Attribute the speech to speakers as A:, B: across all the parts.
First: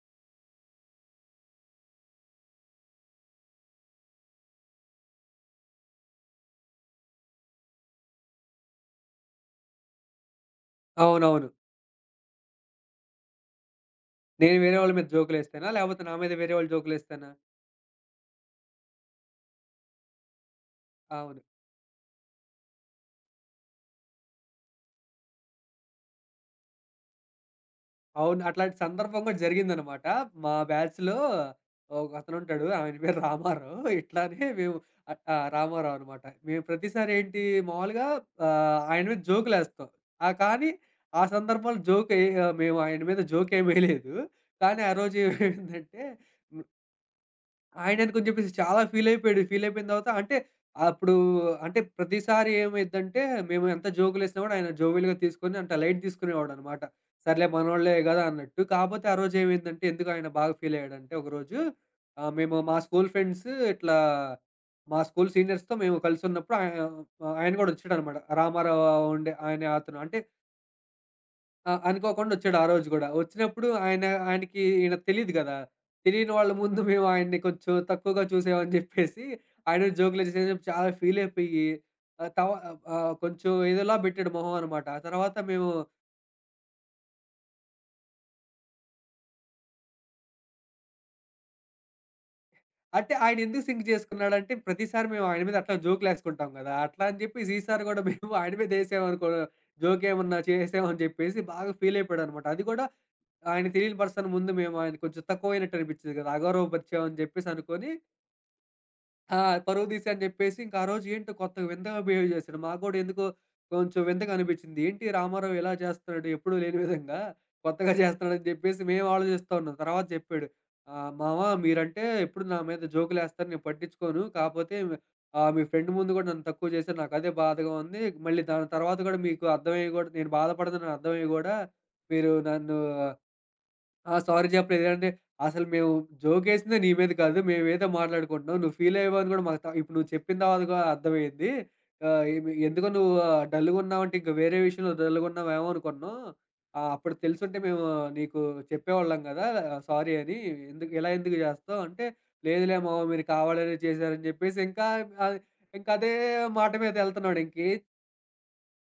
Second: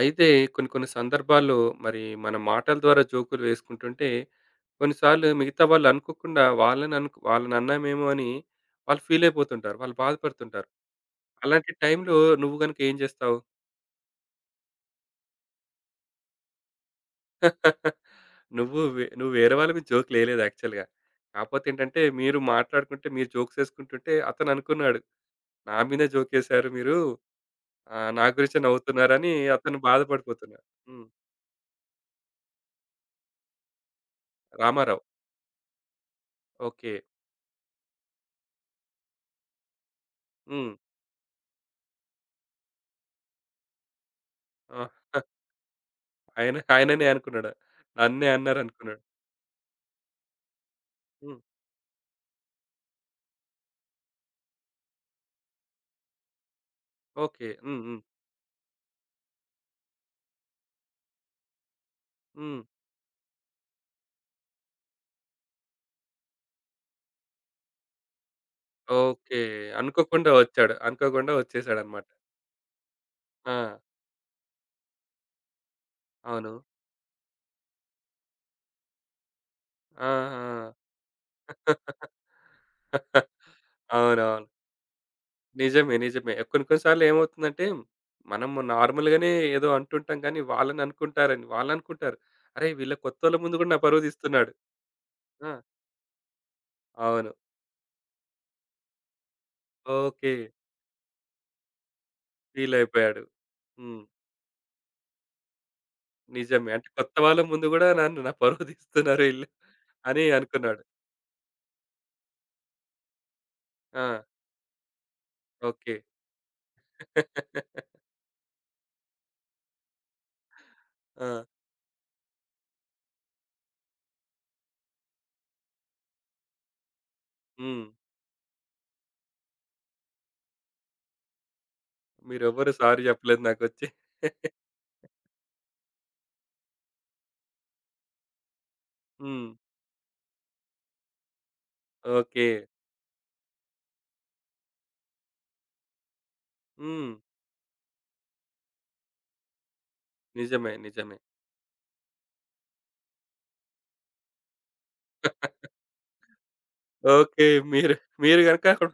A: అయితే కొన్ని కొన్ని సందర్భాల్లో మరి మన మాటల ద్వారా జోకులు వేసుకుంటుంటే కొన్నిసార్లు మిగతా వాళ్ళు అనుకోకుండా వాళ్ళని అన్నామేమో అని వాళ్ళు ఫీల్ అయిపోతుంటారు. వాళ్ళు బాధపడుతుంటారు.
B: అవునవును.
A: అలాంటి టైంలో నువ్వు గనుక ఏం చేస్తావు?
B: నేను వేరే వాళ్ళ మీద జోకులేస్తానా? లేపోతే నా మీద వేరే వాళ్ళు జోకులేస్తానా?
A: నువ్వు వేరే వాళ్ళ మీద జోకులేయలేదు యాక్చువల్‌గా.
B: అవును.
A: కాపోతే ఏంటంటే మీరు మాట్లాడుకుంటే మీరు జోక్స్ ఏసుకుంటుంటే అతను అనుకున్నాడు. నా మీదే జోకేసారు మీరు. ఆహ్, నా
B: అవును.
A: గురించే
B: అట్లాంటి సందర్భం
A: నవ్వుతున్నారని
B: గూడా
A: అతను
B: జరిగిందనమాట. మా
A: బాధపడిపోతున్నాడు. హ్మ్.
B: బ్యాచ్‌లో ఒకతనుంటాడు. ఆయన పేరు రామారావు. ఇట్లానే మేము
A: రామారావు.
B: అ ఆ! రామారావు అనమాట. మేము
A: ఓకే.
B: ప్రతిసారి ఏంటి మామూలుగా ఆయన మీద జోకులేస్తాం. ఆ! కానీ
A: హ్మ్.
B: ఆ సందర్భంలో మేము ఆయన మీద జోకేమేయలేదు.
A: ఆ!
B: కానీ ఆ రోజు ఏమైందంటే
A: ఆయన ఆయననే అనుకున్నాడా?
B: ఆయనెందుకని
A: నన్నే
B: చెప్పేసి చాలా
A: అన్నారనుకున్నాడు.
B: ఫీలయిపోయాడు. ఫీలయిపోయిన తర్వాత అంటే అప్పుడు
A: హ్మ్.
B: అంటే ప్రతిసారి ఏమైద్దంటే మేము ఎంత జోకులేసినా గూడా ఆయన జోవియల్‌గా తీసుకొని అంటే లైట్ తీసుకునేవాడనమాట. సర్లే
A: ఓకే. హ్మ్.
B: మనోళ్ళే
A: హ్మ్.
B: గదా! అన్నట్టు. కాపోతే ఆ రోజేమైందంటే ఎందుకు ఆయన బాగా ఫీలయ్యాడంటే ఒకరోజు మేము
A: హ్మ్.
B: ఇట్లా మా స్కూల్ సీనియర్స్‌తో మేము కలిసున్నప్పుడు ఆయన గూడా ఒచ్చాడనమాట. రామారావు ఉండే
A: ఓకే.
B: ఆయన అతను అంటే
A: అనుకోకుండా వచ్చాడు. అనుకోకుండా
B: ఆ!
A: వచ్చేసాడన్నమాట.
B: అనుకోకుండా ఒచ్చాడు ఆ రోజు గూడా.
A: ఆ!
B: ఒచ్చినప్పుడు ఆయనకి ఈయన తెలీదు గదా! తెలియని
A: అవును.
B: వాళ్ళ ముందు మేము ఆయన్ని కొంచెం తక్కువగా చూసామని జెప్పేసి, ఆయన
A: ఆ!
B: జోకులేసేసి
A: ఆ!
B: చాలా ఫీలయిపోయి ఆహ్, తవ కొంచెం ఏదోలా బెట్టాడు
A: అవునవును.
B: మొహం అనమాట. ఆ తర్వాత మేము
A: నిజమే. నిజమే. కొన్ని కొన్ని సార్లు ఏమవుతుందంటే, మనము నార్మల్‌గానే ఏదో అంటుంటాం కానీ, వాళ్ళని అనుకుంటారని వాళ్ళనుకుంటారు. అరేయ్! వీళ్ళ
B: అంటే
A: కొత్తోళ్ళ
B: ఆయన
A: ముందు
B: ఎందుకు
A: కూడా నా
B: సింక్
A: పరువు తీస్తున్నాడు.
B: చేసుకున్నాడంటే, ప్రతిసారి మేము ఆయన
A: ఆ!
B: మీద అట్లా జోకులేసుకుంటాం గదా! అట్లా అని
A: అవును.
B: జెప్పేసి ఈసారి గూడా మేము ఆయన మీదేసామనుకో
A: ఓకే.
B: జోకేమన్నా చేసామని జెప్పేసి బాగా ఫీలయిపోయాడనమాట. అది
A: ఫీల్
B: గూడా
A: అయిపోయాడు.
B: ఆయన తెలియని
A: హ్మ్.
B: పర్సన్ ముందు మేము ఆయన కొంచెం తక్కువైనట్టు అనిపిచ్చేది గదా!
A: నిజమే. అంటే కొత్త
B: అగౌరవపరిచామని
A: వాళ్ళ
B: జెప్పేసి
A: ముందు కూడా
B: అనుకోని
A: నన్ను నా పరువు తీస్తున్నారు
B: ఆ!
A: ఈళ్ళు
B: పరువు తీసా అని
A: అని
B: చెప్పేసి ఇంకా
A: అనుకున్నాడు.
B: ఆ రోజు ఏంటో కొత్తగా వింతగా బిహేవ్ చేశాడు. మాకు కూడా ఎందుకో కొంచెం
A: ఆ!
B: వింతగా అనిపించింది. ఏంటి రామారావు ఇలా
A: ఓకే.
B: చేస్తున్నాడు ఎప్పుడూ లేని విధంగా కొత్తగా చేస్తున్నాడని చెప్పేసి మేము ఆలోచిస్తా ఉన్నాం. తర్వాత చెప్పాడు.
A: ఆ!
B: "మామ మీరంటే ఎప్పుడు నా మీద జోకులేస్తారు నేను పట్టించుకోను. కాపోతే మీ ఫ్రెండ్ ముందు కూడా నన్ను తక్కువ చేశారు. నాకదే బాధగా
A: హ్మ్.
B: ఉంది. మళ్ళీ దాని తర్వాత కూడా మీకు అర్థమయ్యి కూడా నేను బాధపడుతున్నానని అర్థమయ్యి కూడా మీరు
A: మీరెవ్వరు
B: నన్ను"
A: సారీ జెప్పలేదు నాకొచ్చి.
B: ఆ! సారీ చెప్పలేదు. ఏదంటే, అసలు మేము జోకేసిందే నీ మీద కాదు. మేమేదో మాట్లాడుకుంటున్నాం. నువ్వు ఫీల్ అయ్యావని కూడా
A: హ్మ్.
B: మాకు ఇప్పుడు నువ్వు చెప్పిన తర్వాత కూడా అర్థమైంది. ఆహ్,
A: ఓకే.
B: ఏమి ఎందుకో నువ్వు డల్‌గున్నావంటే ఇంక వేరే విషయంలో డల్‌గున్నావేమో అనుకున్నాం.
A: హ్మ్.
B: అప్పుడు తెలుసుంటే మేము నీకు చెప్పేవాళ్ళం గదా! సారీ అని.
A: నిజమే. నిజమే.
B: ఎందుకు జేస్తావు? అంటే, లేదులే మావ మీరు కావాలనే చేశారని జెప్పేసి ఇంకా ఆహ్, ఇంకదే మాట మీదెళ్తున్నాడు.
A: ఓకే. మీరు మీరు గనక అక్కడ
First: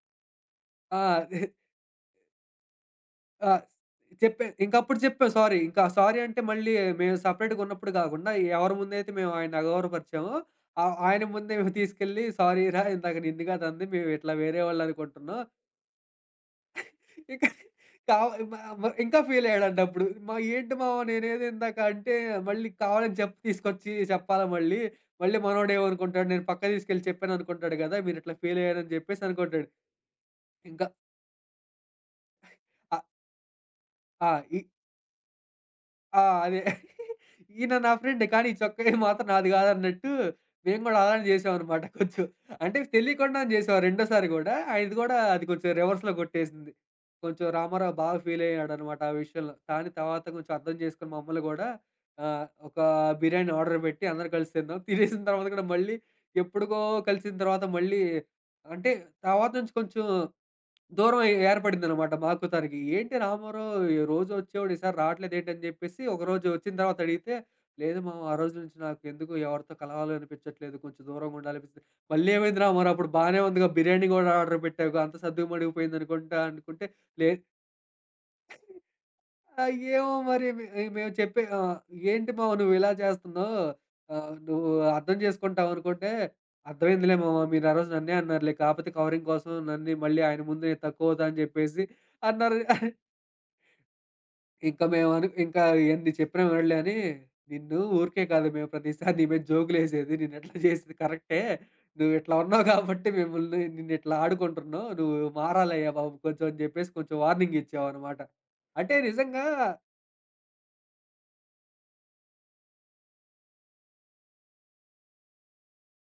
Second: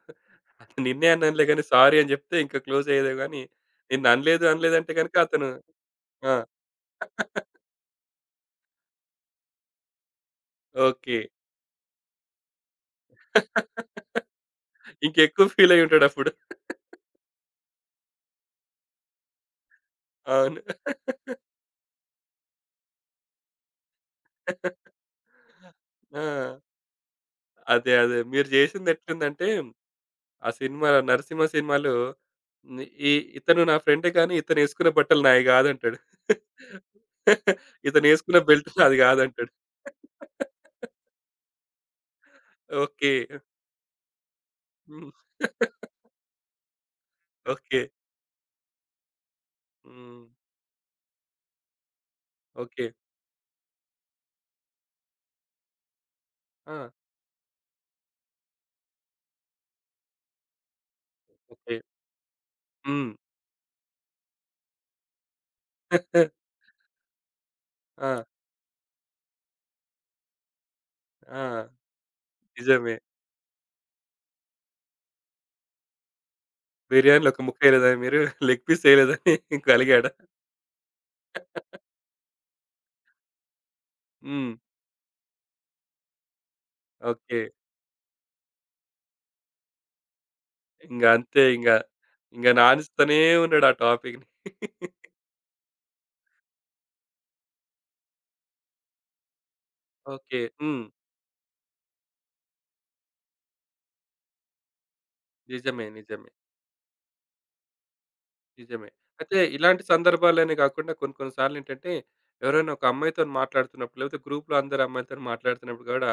A: అతను నిన్నే
B: ఆ!
A: అన్నానులే గాని సారీ అని జెప్తే ఇంకా క్లోజ్ అయ్యేదే గాని
B: ఆ!
A: నిన్ననలేదు
B: చెప్పా.
A: అనలేదంటే
B: ఇంకప్పుడు
A: గనక
B: చెప్పా
A: అతను
B: సారీ. ఇంకా సారీ
A: ఆ!
B: అంటే మళ్ళీ మేము సెపరేట్‌గా ఉన్నప్పుడు గాకుండా ఎవరి ముందైతే మేము ఆయన్ని అగౌరవపరిచామో,
A: ఓకే.
B: ఆయన ముందే మేము తీసుకెళ్ళి సారీరా ఇందాక నిన్ను కాదు అంది. మేము ఇట్లా వేరే వాళ్ళనుకుంటున్నాం.
A: ఇంకెక్కువ ఫీల్ అయ్యి ఉంటాడప్పుడు.
B: ఇంకా కావ మ మ ఇంకా ఫీలయ్యాడంట అప్పుడు. మా
A: అవును.
B: ఏంటి మావ నేనేదో ఇందాక అంటే మళ్ళీ కావాలని చెప్పు తీసుకొచ్చి చెప్పాలా మళ్ళీ? మళ్ళీ మనోడేమనుకుంటాడు నేను
A: ఆ!
B: పక్కకు తీసుకెళ్ళి చెప్పాననుకుంటాడు
A: అదే.
B: గదా!
A: అదే.
B: మీరిట్లా
A: మీరు
B: ఫీలయ్యారని జెప్పేసి
A: జేసిందెట్లుందంటే
B: అనుకుంటాడు.
A: ఆ
B: ఇంకా
A: సినిమా 'నరసింహ' సినిమాలో హ్మ్.
B: ఆ!
A: ఈ ఇతను నా ఫ్రెండే
B: ఆ!
A: కానీ
B: ఇ
A: ఇతనేసుకున్న బట్టలు నాయి కాదంటాడు.
B: ఆ! అదే. ఈయన నా ఫ్రెండే
A: ఇతనేసుకున్న
B: కానీ ఈ
A: బెల్ట్
B: చొక్కా
A: నాది
B: ఏం మాత్రం నాది
A: కాదంటాడు.
B: కాదన్నట్టు మేము గూడా అలానే చేసామనమాట కొంచెం. అంటే
A: ఓకే.
B: తెలియకుండానే చేసాం రెండోసారి గూడా. ఆయనది
A: హ్మ్.
B: గూడా అది కొంచెం రివర్స్‌లో కొట్టేసింది. కొంచెం
A: ఓకే.
B: రామారావు బాగా ఫీలయ్యాడనమాట ఆ విషయంలో. కానీ
A: హ్మ్.
B: తర్వాత కొంచెం అర్థం చేసుకొని మమ్మల్ని గూడా ఒక
A: ఓకే.
B: బిర్యానీ ఆర్డర్ పెట్టి అందరం కలిసి తిన్నాం. తినేసిన తర్వాత కూడా మళ్ళీ
A: ఆ!
B: ఎప్పుడుకో కలిసిన తర్వాత మళ్ళీ అంటే తర్వాత నుంచి కొంచెం దూరం ఏ
A: ఓకే.
B: ఏర్పడిందనమాట మాకు తనకి.
A: హ్మ్.
B: "ఏంటి రామారావు ఈ రోజు వచ్చేవాడు ఈసారి రావట్లేదు ఏంటి" అని చెప్పేసి ఒకరోజు వచ్చిన తర్వాత అడిగితే, "లేదు
A: ఆ!
B: మామ ఆ రోజు నుంచి నాకు ఎందుకో ఎవరితో కలవాలనిపించట్లేదు. కొంచెం దూరంగా
A: ఆ!
B: ఉండాలనిపిస్తుంది." "మళ్ళీ ఏమైంది రామారావు
A: నిజమే.
B: అప్పుడు బానే ఉందిగా బిర్యానీ గూడా ఆర్డర్ పెట్టావుగా అంత సద్దుమణిగిపోయిందనుకుంటా" అనుకుంటే,
A: బిర్యానీలో
B: "లే
A: ఒక ముక్కేయలేదా మీరు? లెగ్ పీస్ ఎయలేదని
B: ఆ!
A: ఇంక అలిగాడా?
B: ఏమో మరి మేము "ఏంటి మావ నువ్విలా చేస్తున్నావు?
A: హ్మ్.
B: నువ్వు అర్థం చేసుకుంటావనుకుంటే" "అర్థమైందిలే
A: ఓకే.
B: మావ మీరా రోజు నన్నే అన్నారులే. కాపోతే కవరింగ్ కోసం నన్ను మళ్ళీ ఆయన ముందు నేను
A: ఇంగ
B: తక్కువ అవుతా అని
A: అంతే ఇంగ.
B: చెప్పేసి"
A: ఇంగ
B: అన్నారు.
A: నానుస్తూనే ఉన్నాడు ఆ టాపిక్‌ని.
B: ఇంకా మేము అను ఇంకా ఎన్ని చెప్పినా వినడులే అని, "నిన్ను ఊరికే కాదు మేము ప్రతిసారి నీ మీద జోకులేసేది.
A: ఓకే.
B: నిన్నట్లా
A: హ్మ్.
B: చేసేది కరెక్టే. నువ్విట్లా ఉన్నావు కాబట్టి మిమ్మల్ని నిన్నిట్లా ఆడుకుంటున్నావు. నువ్వు
A: నిజమే.
B: మారాలయ్యా బాబు
A: నిజమే.
B: కొంచెం" అని చెప్పేసి కొంచెం వార్నింగ్ ఇచ్చామనమాట.
A: నిజమే.
B: అంటే
A: అయితే
B: నిజంగా
A: ఇలాంటి సందర్భాలనే గాకుండా కొన్ని కొన్ని సార్లేంటంటే, ఎవరైనా ఒక అమ్మాయితోని మాట్లాడుతున్నప్పుడు, లేకపోతే గ్రూప్‌లో అందరు అమ్మాయిలతోని మాట్లాడుతున్నప్పుడు గూడా,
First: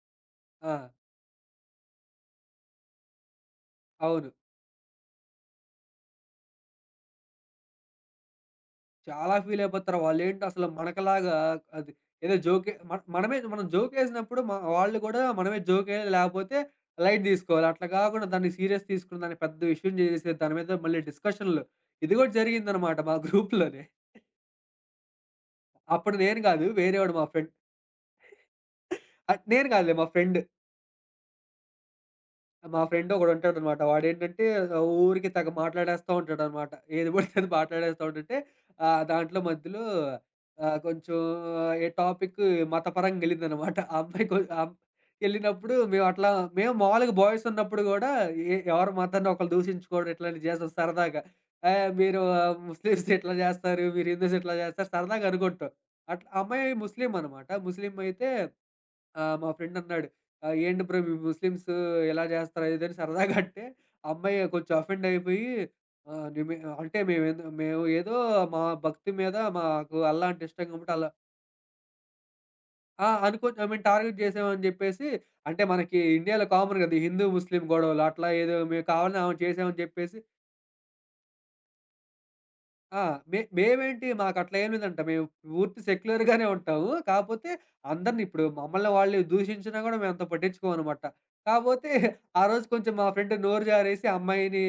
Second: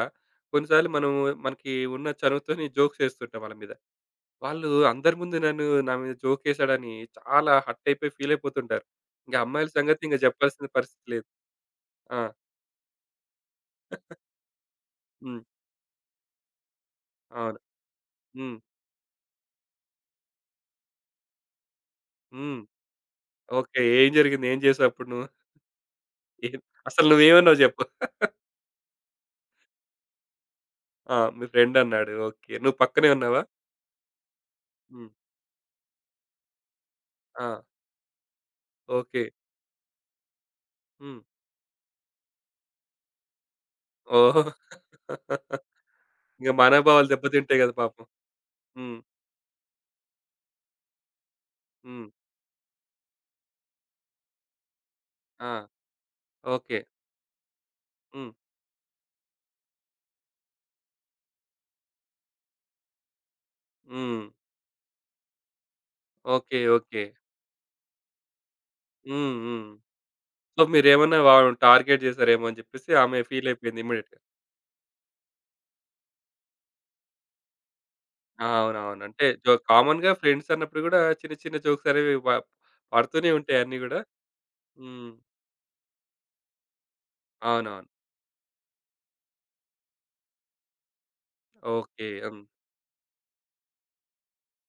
B: ఆ!
A: కొన్నిసార్లు మనము మనకి ఉన్న చనువుతోని జోక్స్ ఏస్తుంటాం వాళ్ళ మీద.
B: అవును.
A: వాళ్ళు అందరి ముందు నన్ను నా మీద జోకేసాడని చాలా హర్ట్ అయిపోయి ఫీల్ అయిపోతుంటారు.
B: చాలా
A: ఇంక
B: ఫీల్
A: అమ్మాయిల
B: అయిపోతారు.
A: సంగతి ఇంక
B: వాళ్ళేంటి అసలు
A: జెప్పాల్సిన పరిస్థితి లేదు.
B: మనకలాగా అది
A: ఆ!
B: ఏదో జోకే మన మనమే మనం జోకేసినప్పుడు వాళ్ళు కూడా
A: హ్మ్.
B: మనమే జోకేయాలి లేకపోతే లైట్
A: అవును.
B: తీసుకోవాలి. అట్లా కాకుండా దాన్ని
A: హ్మ్.
B: సీరియస్ తీసుకుని దాన్ని పెద్ద విషయం చేసేసి దాని మీద మళ్ళీ డిస్కషన్‌లు. ఇది కూడా
A: హ్మ్.
B: జరిగిందనమాట మా
A: ఓకే.
B: గ్రూప్‌లోనే.
A: ఏం జరిగింది? ఏం చేసావు అప్పుడు నువ్వు?
B: అప్పుడు నేను
A: ఏం
B: కాదు
A: అసలు
B: వేరేవాడు మా ఫ్రెండ్.
A: నువ్వేమన్నావో జెప్పు?
B: నేను కాదులే మా ఫ్రెండ్.
A: ఆ! మీ ఫ్రెండ్ అన్నాడు. ఓకే. నువ్వు
B: మా
A: పక్కనే
B: ఫ్రెండ్
A: ఉన్నావా?
B: ఒకడుంటాడనమాట. వాడేంటంటే
A: హ్మ్.
B: ఊరికే తెగ మాట్లాడేస్తా ఉంటాడనమాట. ఏది పడితే
A: ఆ!
B: అది మాట్లాడేస్తా ఉంటాడు.
A: ఓకే.
B: దాంట్లో మధ్యలో కొంచెం
A: హ్మ్.
B: ఏ టాపిక్ మతపరంగా ఎళ్ళిందనమాట. ఆ అమ్మాయి
A: ఓహో!
B: ఎళ్ళినప్పుడు
A: ఇంక
B: మేము
A: మనోభావాలు
B: మామూలుగా బాయ్స్
A: దెబ్బతింటాయి గదా
B: ఉన్నప్పుడు
A: పాపం.
B: గూడా ఏ ఎవరి
A: హ్మ్.
B: మతాన్ని ఒకళ్ళు దూషించుకోవడం ఇట్లాంటివి చేస్తాం సరదాగా. "ఏహ్!
A: హ్మ్.
B: మీరు ముస్లిమ్స్ ఇట్లా జేస్తారు. మీరు హిందూస్ ఇట్లా జేస్తారు" సరదాగా
A: ఆ!
B: అనుకుంటాం. అట్లా ఆ అమ్మాయి
A: ఓకే.
B: ముస్లిం అనమాట. ముస్లిం అయితే
A: హ్మ్.
B: మా ఫ్రెండ్ అన్నాడు. "ఏంటి బ్రో మీ ముస్లిమ్స్ ఇలా చేస్తారు" అది ఇది అని సరదాగా అంటే, ఆ
A: హ్మ్.
B: అమ్మాయి కొంచెం అఫెండ్ అయిపోయి ఆహ్, నిమే
A: ఓకే.
B: అంటే
A: ఓకే.
B: మేము ఏదో మా భక్తి
A: హ్మ్.
B: మీద
A: హ్మ్.
B: మాకు అల్లా అంటే
A: సో,
B: ఇష్టం కాబట్టి అలా
A: మీరేమన్నా వా టార్గెట్ జేసారేమో అని జెప్పేసి
B: ఆ!
A: ఆమె ఫీల్
B: అనుకోని మేము
A: అయిపోయింది
B: టార్గెట్
A: ఇమ్మీడియేట్‌గా.
B: చేసామని చెప్పేసి అంటే మనకి ఇండియాలో కామన్ కదా! ఈ హిందూ, ముస్లిం గొడవలు అట్లా
A: ఆ!
B: ఏదో మేము
A: అవునవును.
B: కావాలని
A: అంటే
B: ఆమెను
A: జో
B: చేసామని
A: కామన్‌గా
B: చెప్పేసి
A: ఫ్రెండ్స్ అన్నప్పుడు గూడా చిన్న చిన్న జోక్స్ అనేవి
B: ఆ!
A: పడుతూనే ఉంటాయి అన్నీ గూడా.
B: మేమేంటి మాకట్లా ఏం లేదంట.
A: హ్మ్.
B: మేము పూర్తి సెక్యులర్‌గానే ఉంటాము. కాపోతే
A: అవునవును.
B: అందరిని ఇప్పుడు మమ్మల్ని వాళ్ళు దూషించినా గూడా మేమంత పట్టించుకోమనమాట. కాపోతే
A: ఓకే. హ్మ్.
B: ఆ రోజు కొంచెం మా ఫ్రెండ్ నోరు జారేసి ఆ అమ్మాయిని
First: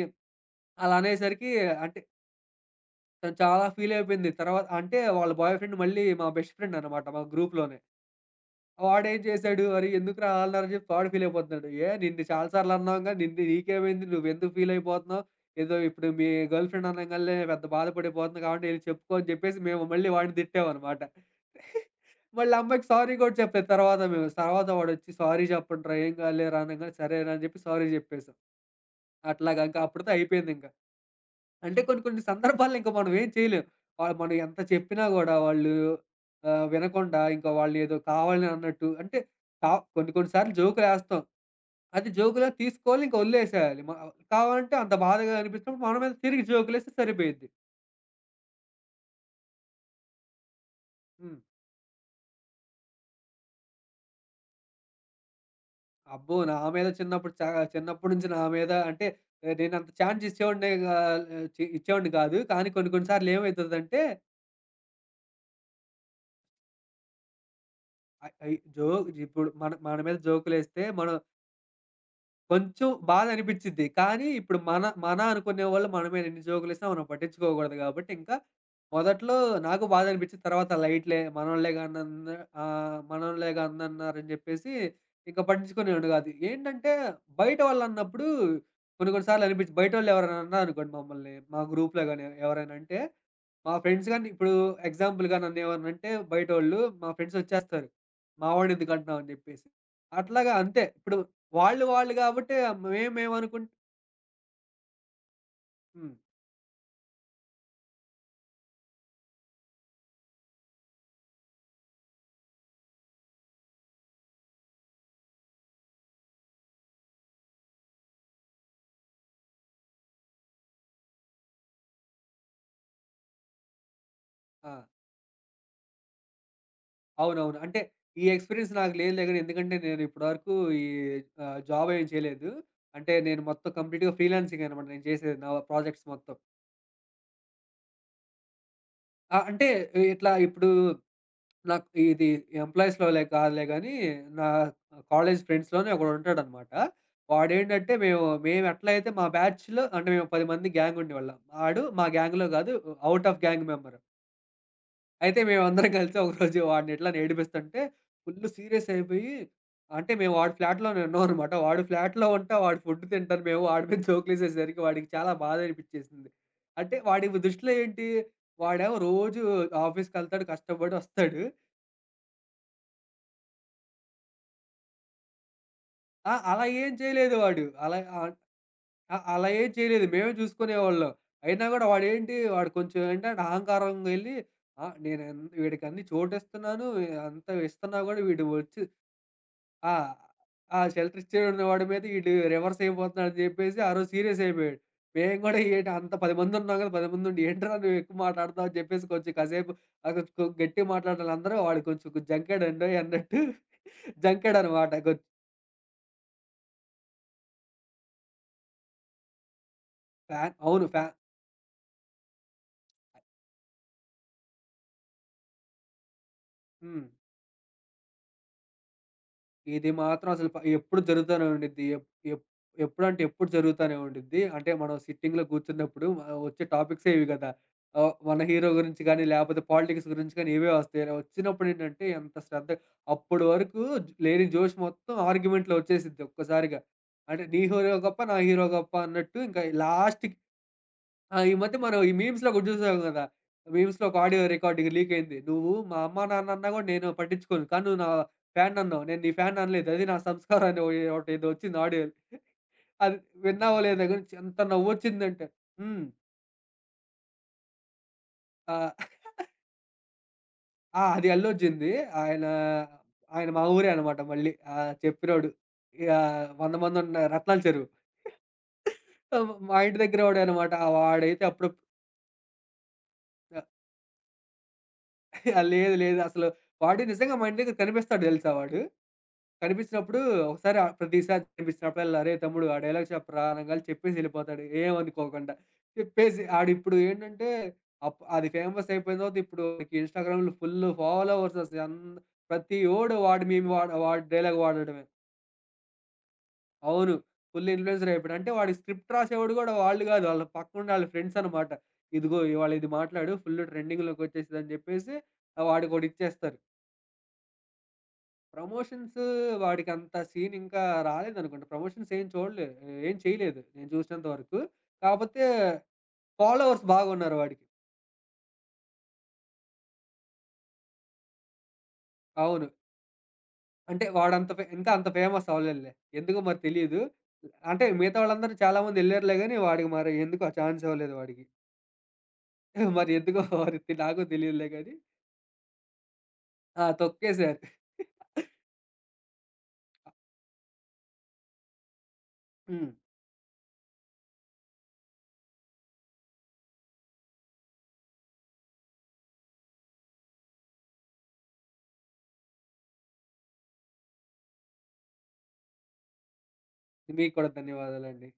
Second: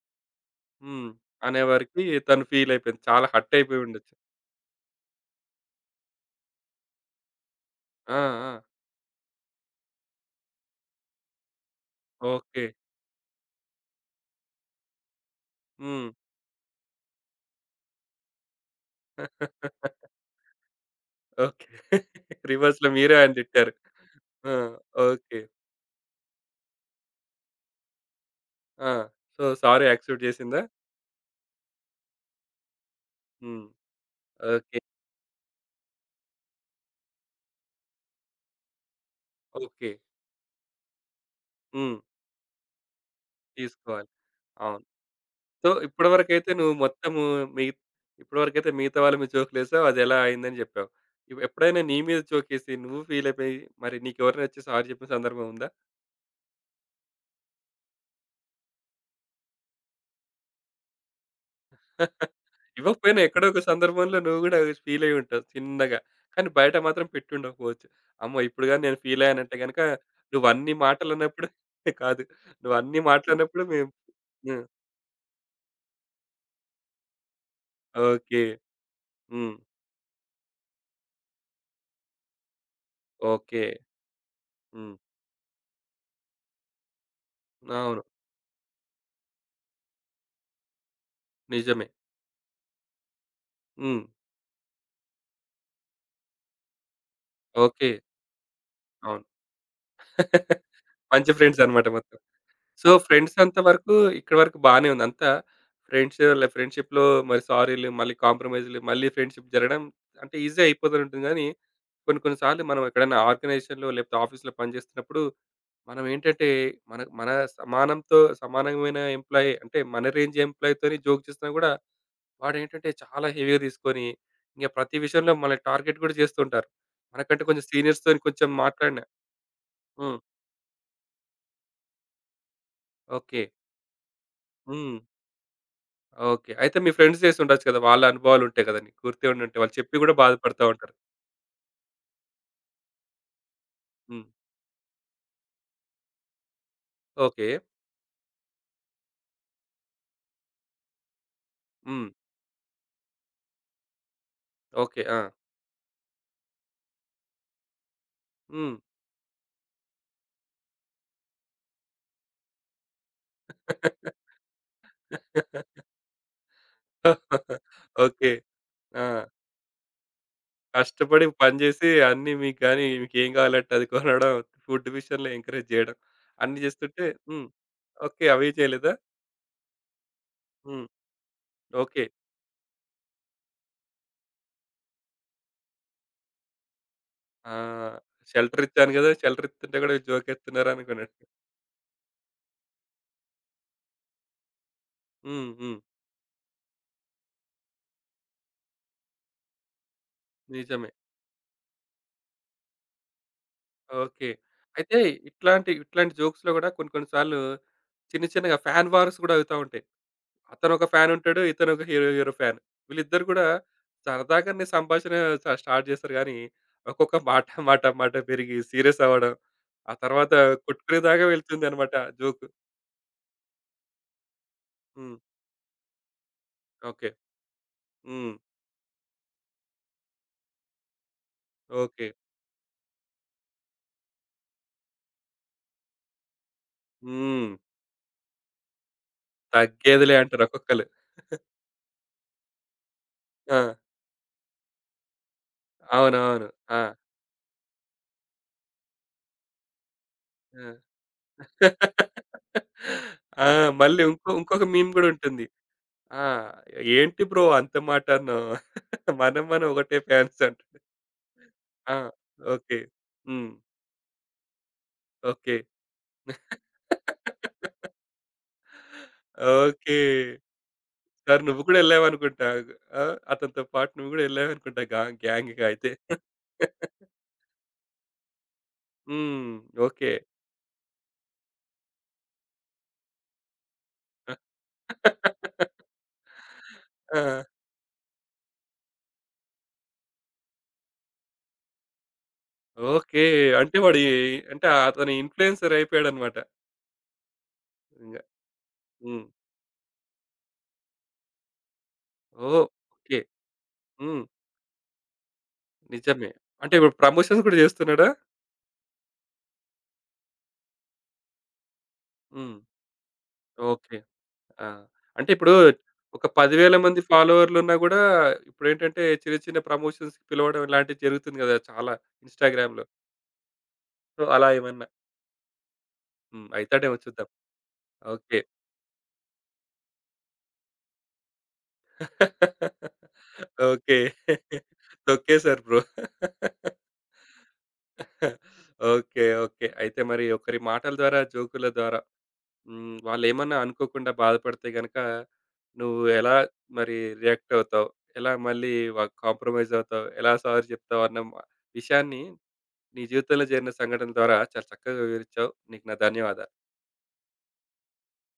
B: అలా
A: హ్మ్.
B: అనేసరికి
A: అనే
B: అంటే
A: వరకి తను ఫీల్ అయిపోయింది. చాలా
B: తను
A: హర్ట్
B: చాలా
A: అయిపోయి
B: ఫీల్
A: ఉండొచ్చు.
B: అయిపోయింది. తర్వాత అంటే వాళ్ళ బాయ్ ఫ్రెండ్ మళ్ళీ మా బెస్ట్ ఫ్రెండ్ అనమాట మా గ్రూప్‌లోనే.
A: ఆ! ఆ!
B: వాడేం చేశాడు? "అరె! ఎందుకురా అల్లరి" అని చెప్పి వాడు ఫీల్ అయిపోతున్నాడు. "ఏ నిన్ను చాలా
A: ఓకే.
B: సార్లు అన్నాంగా నిన్ను నీకేమైంది? నువ్వెందుకు ఫీల్ అయిపోతున్నావు? ఏదో
A: హ్మ్.
B: ఇప్పుడు మీ గర్ల్ ఫ్రెండ్ అనంగాల్నే పెద్ద బాధపడిపోతుంది కాబట్టి ఎళ్లి చెప్పుకో" అని చెప్పేసి మేము మళ్ళీ వాడిని తిట్టామనమాట.
A: ఓకే.
B: మళ్ళీ ఆ అమ్మాయికి
A: రివర్స్‌లో
B: సారీ
A: మీరే ఆయన
B: కూడా చెప్పలేదు
A: తిట్టారు.
B: తర్వాత మేము.
A: ఆ!
B: తర్వాత వాడొచ్చి
A: ఓకే.
B: "సారీ చెప్పండిరా ఏం కాదులేరా" అనంగానే సరేరా అని చెప్పి సారీ చెప్పేసాం.
A: ఆ! సో,
B: అట్లాగా ఇంకా
A: సారీ
B: అప్పటితో
A: యాక్సెప్ట్ చేసిందా?
B: అయిపోయిందింక. అంటే కొన్ని కొన్ని సందర్భాల్లో ఇంక మనం ఏం
A: హ్మ్.
B: చేయలేం. మనం ఎంత
A: ఓకే.
B: చెప్పినా గూడా వాళ్ళు వినకుండా ఇంకా వాళ్ళు ఏదో కావాలని అన్నట్టు అంటే
A: ఓకే.
B: కొన్ని కొన్ని సార్లు జోకులేస్తాం.
A: హ్మ్.
B: అది జోకులా తీసుకోవాలి ఇంక వదిలేసేయాలి.
A: తీసుకోవాలి.
B: కావాలంటే
A: అవును.
B: అంత బాధగా
A: సో,
B: అనిపించినప్పుడు మన మీద తిరిగి
A: ఇప్పటివరకైతే నువ్వు
B: జోకులేస్తే
A: మొత్తము
B: సరిపోయిద్ది.
A: మీ ఇప్పటివరకైతే మిగతా వాళ్ళ మీద జోకులేసావు. అదెలా అయిందని చెప్పావు.
B: హ్మ్.
A: ఎప్పుడైనా నీ మీద జోకేసి, నువ్వు ఫీల్ అయిపోయి, మరి నీకెవరైనా వచ్చి సారీ చెప్పిన సందర్భం ఉందా?
B: అబ్బో! నా మీద చిన్నప్పుడు చిన్నప్పటి నుంచి నా మీద అంటే నేనంత ఛాన్స్ ఇచ్చేవాడినే గా ఇచ్చేవాడిని కాదు. కానీ కొన్ని కొన్ని
A: ఇవ్వకపోయినా
B: సార్లు
A: ఎక్కడో ఒక
B: ఏమైతదంటే
A: సందర్భంలో నువ్వు గూడా ఫీల్ అయ్యి ఉంటావు చిన్నగా. కానీ బయట మాత్రం పెట్టుండకపోవచ్చు.
B: ఆహ్,
A: అమ్మో!
B: ఆహ్,
A: ఇప్పుడు గాని
B: జో
A: నేను ఫీల్
B: ఇప్పుడు
A: అయ్యానంటే
B: మన
A: గనక
B: మన మీద
A: నువ్వన్ని
B: జోకులేస్తే మనం
A: మాటలన్నప్పుడు కాదు.
B: కొంచెం
A: నువ్వన్ని మాటలన్నప్పుడు
B: బాధనిపిచ్చిద్ది.
A: మేము
B: కానీ ఇప్పుడు
A: హ్మ్.
B: మన, మన అనుకునేవాళ్ళు మన మీద ఎన్ని జోకులేసినా మనం పట్టించుకోకూడదు గాబట్టి, ఇంకా
A: ఓకే.
B: మొదట్లో
A: హ్మ్.
B: నాకు బాధనిపిచ్చింది. తర్వాత లైట్‌లే
A: ఓకే.
B: మనోళ్ళేగా అందన్నారని జెప్పేసి
A: హ్మ్.
B: ఇంక పట్టించుకునేవాడిని గాదు. ఏంటంటే బయట
A: అవును.
B: వాళ్ళన్నప్పుడు కొన్ని కొన్ని సార్లు అనిపిచ్చి బయటోళ్ళు ఎవరైనా అన్నారనుకోండి మమ్మల్ని, మా
A: నిజమే.
B: గ్రూప్‌లో గాని ఎవరైనా అంటే, మా
A: హ్మ్.
B: ఫ్రెండ్స్ గాని ఇప్పుడు ఎగ్జాంపుల్‌గా నన్నేమన్నంటే బయటోళ్ళు మా ఫ్రెండ్స్ ఒచ్చేస్తారు.
A: ఓకే.
B: మావోడినెందుకంటున్నావు
A: అవును.
B: అని జెప్పేసి. అట్లాగా అంతే. ఇప్పుడు
A: మంచి ఫ్రెండ్స్
B: వాళ్ళు
A: అన్నమాట
B: వాళ్ళు
A: మొత్తం.
B: గాబట్టే
A: సో,
B: మేము
A: ఫ్రెండ్స్ అంత
B: మేమనుకుం
A: వరకు ఇక్కడి వరకు బానే ఉంది. అంతా
B: హ్మ్.
A: ఫ్రెండ్స్ లే ఫ్రెండ్‌షిప్‌లో మరి సారీలు, మళ్ళీ కాంప్రమైజ్‌లు, మళ్ళీ ఫ్రెండ్‌షిప్ జరగడం అంటే ఈజీ అయిపోతూంటుంది గానీ, కొన్ని కొన్ని సార్లు మనం ఎక్కడైనా ఆర్గనైజేషన్‌లో లేకపోతే ఆఫీస్‌లో పనిచేస్తున్నప్పుడు మనం ఏంటంటే, మన మన సమానంతో సమానమైన ఎంప్లాయీ అంటే మన రేంజ్ ఎంప్లాయ్‌తోని జోక్ చేసినా గూడా వాడేంటంటే చాలా హెవీగా తీసుకొని, ఇంక
B: ఆ!
A: ప్రతి విషయంలో మనల్ని టార్గెట్ గూడా చేస్తూ ఉంటారు. మనకంటే
B: అవునవును.
A: కొంచెం
B: అంటే
A: సీనియర్స్‌తోని
B: ఈ
A: కొంచెం
B: ఎక్స్‌పీరియన్స్ నాకు
A: మాట్లాడినా
B: లేదులే గాని ఎందుకంటే నేను
A: హ్మ్.
B: ఇప్పటి వరకు ఈ జాబ్ ఏమి చేయలేదు. అంటే
A: ఓకే.
B: నేను మొత్తం కంప్లీట్‌గా ఫ్రీలాన్సింగ్ అనమాట
A: హ్మ్.
B: నేను చేసేది నా ప్రాజెక్ట్స్ మొత్తం.
A: ఓకే. అయితే మీ ఫ్రెండ్స్ చేసుండొచ్చు కదా! వాళ్ళ అనుభవాలుంటాయి కదా! నీకు గుర్తే
B: ఆ!
A: ఉండుంటాయి.
B: అంటే
A: వాళ్ళు చెప్పి గూడా
B: ఇట్లా
A: బాధపడతా
B: ఇప్పుడు
A: ఉంటారు.
B: నాకు ఇది ఎంప్లాయీస్‌లోలే కాదులే గాని
A: హ్మ్.
B: నా కాలేజ్ ఫ్రెండ్స్‌లోనే ఒకడుంటాడనమాట.
A: ఓకే.
B: వాడేంటంటే మేము మేము ఎట్లయితే మా బ్యాచ్‌లో అంటే మేము 10 మంది గ్యాంగ్ ఉండేవాళ్ళం. ఆడు
A: హ్మ్.
B: మా గ్యాంగ్‌లో గాదు. Out of gang member.
A: Okay. ఆ!
B: అయితే మేమందరం కలిసి ఒకరోజు వాడిని ఎట్లా ఏడిపిస్తుంటే ఫుల్
A: హ్మ్.
B: సీరియస్ అయిపోయి అంటే మేము వాడి ఫ్లాట్‌లోనే ఉన్నామనమాట. వాడు ఫ్లాట్‌లో ఉంటే వాడు ఫుడ్ తింటాను మేము వాడి మీద జోకులేసేసరికి వాడికి చాలా బాధ అనిపిచ్చేసింది. అంటే వాడి దృష్టిలో ఏంటి
A: ఓకే.
B: వాడేమో
A: ఆ!
B: రోజు ఆఫీస్‌కెళ్తాడు కష్టపడి
A: కష్టపడి
B: వస్తాడు.
A: పని జేసి అన్నీ మీకు గాని మీకేం గావాలంటే అది కొనడం, ఫుడ్ విషయంలో ఎంకరేజ్ జేయడం
B: ఆ!
A: అన్నీ
B: అలా ఏం
A: జేస్తుంటే
B: చేయలేదు
A: హ్మ్.
B: వాడు. అలా
A: ఓకే.
B: ఆహ్,
A: అవి చేయలేదా?
B: అ అలా ఏం చేయలేదు. మేమే
A: హ్మ్.
B: చూసుకునేవాళ్ళం. అయినా గూడా
A: ఓకే.
B: వాడేంటి వాడు కొంచెం ఏంటంటే అహంకారంగా ఎళ్లి నేను వీడికన్ని చోటిస్తున్నాను, అంత
A: ఆ!
B: ఇస్తున్నా గూడా వీడు
A: షెల్టర్
B: వచ్చి
A: ఇచ్చాను గదా! షెల్టర్ ఇస్తుంటే
B: ఆ!
A: గూడా
B: ఆ
A: జోకేస్తున్నారనుకున్నాడు.
B: షెల్టర్ ఇచ్చేవాడు వాడి మీద ఈడు రివర్స్ అయిపోతున్నాడని చెప్పేసి ఆ రోజు సీరియస్ అయిపోయాడు. మేము
A: హ్మ్.
B: కూడా
A: హ్మ్.
B: ఏంటి అంత 10 మందున్నాం కదా! 10 మందుండి ఏంట్రా నువ్వు ఎక్కువ మాట్లాడుతావు అని చెప్పేసి కొంచెం కాసేపు కొంచెం గట్టిగా
A: నిజమే.
B: మాట్లాడాలి అందరూ. వాడు కొంచెం జంకాడండోయ్ అన్నట్టు
A: ఓకే.
B: జంకాడనమాట.
A: అయితే ఇట్లాంటి, ఇట్లాంటి జోక్స్‌లో గూడా కొన్ని కొన్ని సార్లు చిన్న చిన్నగా ఫ్యాన్ వార్స్ గూడా అవుతా ఉంటాయి.
B: ఫ్యాన్
A: అతనొక
B: అవును.
A: ఫ్యాన్ ఉంటాడు. ఇతనొక హీరో, హీరో ఫ్యాన్. వీళ్ళిద్దరు గూడా సరదాగానే సంభాషణ స్టార్ట్ చేస్తారు గానీ,
B: హ్మ్.
A: ఒక్కొక్క మాట, మాట, మాట పెరిగి సీరియస్ అవ్వడం.
B: ఇది
A: ఆ
B: మాత్రం
A: తర్వాత
B: అసలు ఎప్పుడు
A: కొట్టుకునేదాకా
B: జరుగుతానే ఉండిద్ది.
A: వెళ్తుందనమాట
B: ఎప్ ఎప్
A: జోకు.
B: ఎప్పుడంటే ఎప్పుడు జరుగుతానే ఉండిద్ది. అంటే మనం
A: హ్మ్.
B: సిట్టింగ్‌లో కూర్చున్నప్పుడు వచ్చే
A: ఓకే.
B: టాపిక్సే ఇవి కదా!
A: హ్మ్.
B: మన హీరో గురించి గానీ, లేపోతే పాలిటిక్స్ గురించి గానీ ఇవే వస్తాయి. వచ్చినప్పుడేంటంటే
A: ఓకే.
B: ఎంత శ్రద్ధ అప్పడి వరకు లేని జోష్ మొత్తం ఆర్గ్యుమెంట్‌లో వచ్చేసిద్ది ఒక్కసారిగా. అంటే
A: హ్మ్.
B: నీ హీరో గొప్ప, నా హీరో గొప్ప అన్నట్టు ఇంకా
A: తగ్గేదిలే
B: లాస్ట్‌కి
A: అంటారు ఒక్కొక్కళ్ళు.
B: ఆ! ఈ మధ్య మనం ఈ మీమ్స్‌లో ఒకటి చూసాం గదా!
A: ఆ!
B: మీమ్స్‌లో ఒక ఆడియో రికార్డింగ్ లీక్ అయింది. "నువ్వు మా అమ్మ,
A: అవునవును.
B: నాన్న అన్నా
A: ఆ!
B: గూడా నేను పట్టించుకోను. కానీ నువ్వు నా ఫ్యాన్ అన్నావు. నేను నీ ఫ్యాన్ అనలేదు. అది నా
A: ఆ!
B: సంస్కారం" అని ఒకటేదో వచ్చింది ఆడియో. అది
A: ఆ!
B: విన్నావో
A: మళ్ళీ
B: లేదో గాని
A: ఇంకో
B: ఎంత
A: ఇంకొక మీమ్ గూడా ఉంటుంది.
B: నవ్వొచ్చిందంటే హ్మ్.
A: ఆ! ఏంటి బ్రో అంత మాట అన్నావు?
B: ఆహ్,
A: మనం మనం ఒకటే ఫ్యాన్స్ అంట.
B: ఆ! అది అల్లు అర్జున్‌ది.
A: ఆ!
B: ఆయన,
A: ఓకే.
B: ఆయన
A: హ్మ్.
B: మా ఊరే అన్నమాట మళ్ళీ. చెప్పినోడు.
A: ఓకే.
B: ఇగ 100 మంది ఉన్న రత్నాల చెరువు. మా
A: ఓకే.
B: ఇంటి దగ్గర వాడే అన్నమాట.
A: సార్
B: వాడైతే
A: నువ్వు కూడా
B: అప్పుడప్పుడు
A: ఎళ్ళావనుకుంటా. ఆ! అతనితో పాటు నువ్వు కూడా ఎళ్ళావనుకుంటా గా
B: ఆ!
A: గ్యాంగ్‌గా అయితే.
B: లేదు. లేదు. అసలు వాడు నిజంగా మా ఇంటి దగ్గర కనిపిస్తాడు తెలుసా వాడు.
A: హ్మ్. ఓకే.
B: కనిపించినప్పుడు ప్రతిసారి కనిపించినప్పుడల్లా "అరేయ్ తమ్ముడు ఆ డైలాగ్ చెప్పరా" అనంగాల్నే చెప్పేసి ఎళ్ళిపోతాడు. ఏమనుకోకుండా. చెప్పేసి ఆడిప్పుడు
A: ఆ!
B: ఏంటంటే అది ఫేమస్ అయిపోయిన తర్వాత ఇప్పుడు వాడికి ఇన్‌స్టాగ్రామ్‌లో ఫుల్ ఫాలోవర్స్ అసలు ప్రతివోడు
A: ఓకే.
B: వాడి మీమ్
A: అంటే
B: వాడు
A: వాడు ఎ
B: వాడి డైలాగ్
A: అంటే
B: వాడడమే.
A: అతను ఇన్‌ఫ్లుయెన్సర్ అయిపోయాడన్నమాట.
B: అవును. ఫుల్ ఇన్‌ఫ్లుయెన్సర్
A: ఇంగ.
B: అయిపోయాడు. అంటే వాడి స్క్రిప్ట్
A: హ్మ్.
B: రాసేవాడు గూడా వాళ్ళు గాదు. ఆళ్ళ పక్కనుండే ఆళ్ళ ఫ్రెండ్స్ అన్నమాట. "ఇదిగో
A: ఓహ్!
B: ఇవాళ ఇది
A: ఓకే.
B: మాట్లాడు. ఫుల్
A: హ్మ్.
B: ట్రెండింగ్‌లోకొచ్చేసిద్ది" అని జెప్పేసి
A: నిజమే.
B: వాడికొకటిచ్చేస్తారు.
A: అంటే ఇప్పుడు ప్రమోషన్స్ కూడా చేస్తున్నాడా?
B: ప్రమోషన్స్ వాడికంత సీన్ ఇంకా రాలేదనుకుంటా. ప్రమోషన్స్
A: హ్మ్.
B: ఏం చేయలేదు నేను
A: ఓకే.
B: చూసినంత వరకు.
A: ఆ! అంటే
B: కాపోతే
A: ఇప్పుడు ఒక 10,000
B: ఫాలోవర్స్
A: మంది
B: బాగున్నారు వాడికి.
A: ఫాలోవర్‌లున్నా గూడా ఇప్పుడేంటంటే చిన్న చిన్న ప్రమోషన్స్‌కి పిలవడం ఇలాంటివి జరుగుతుంది గదా! చాలా
B: అవును.
A: ఇన్‌స్టాగ్రామ్‌లో.
B: అంటే
A: సో, అలా
B: వాడంత
A: ఏమన్నా
B: ఇంకా అంత ఫేమస్ అవ్వలేదులే. ఎందుకో
A: హ్మ్.
B: మరి
A: అయితాడేమో
B: తెలీదు.
A: చూద్దాం.
B: అంటే మిగతా
A: ఓకే.
B: వాళ్ళందరూ చాలా మంది ఎళ్లారులే గాని వాడికి మరి ఎందుకో ఆ ఛాన్స్ ఇవ్వలేదు వాడికి. మరి ఎందుకో మరి
A: ఓకే.
B: నాకు తెలీదులే గాని
A: తొక్కేసారు బ్రో.
B: ఆ! తొక్కేసారు.
A: ఓకే. ఓకే. అయితే మరి ఒకరి మాటల ద్వారా, జోకుల ద్వారా
B: హ్మ్.
A: హ్మ్. వాళ్ళేమన్నా అనుకోకుండా బాధపడితే గనక నువ్వు ఎలా మరి రియాక్ట్ అవుతావు? ఎలా మళ్ళీ వ కాంప్రమైజ్ అవుతావు? ఎలా సారీ చెప్తావు? అన్న విషయాన్ని నీ జీవితంలో జరిగిన సంఘటన ద్వారా చాలా చక్కగా వివరిచ్చావు. నీకు నా ధన్యవాదాలు.
B: మీకు కూడా ధన్యవాదాలండి.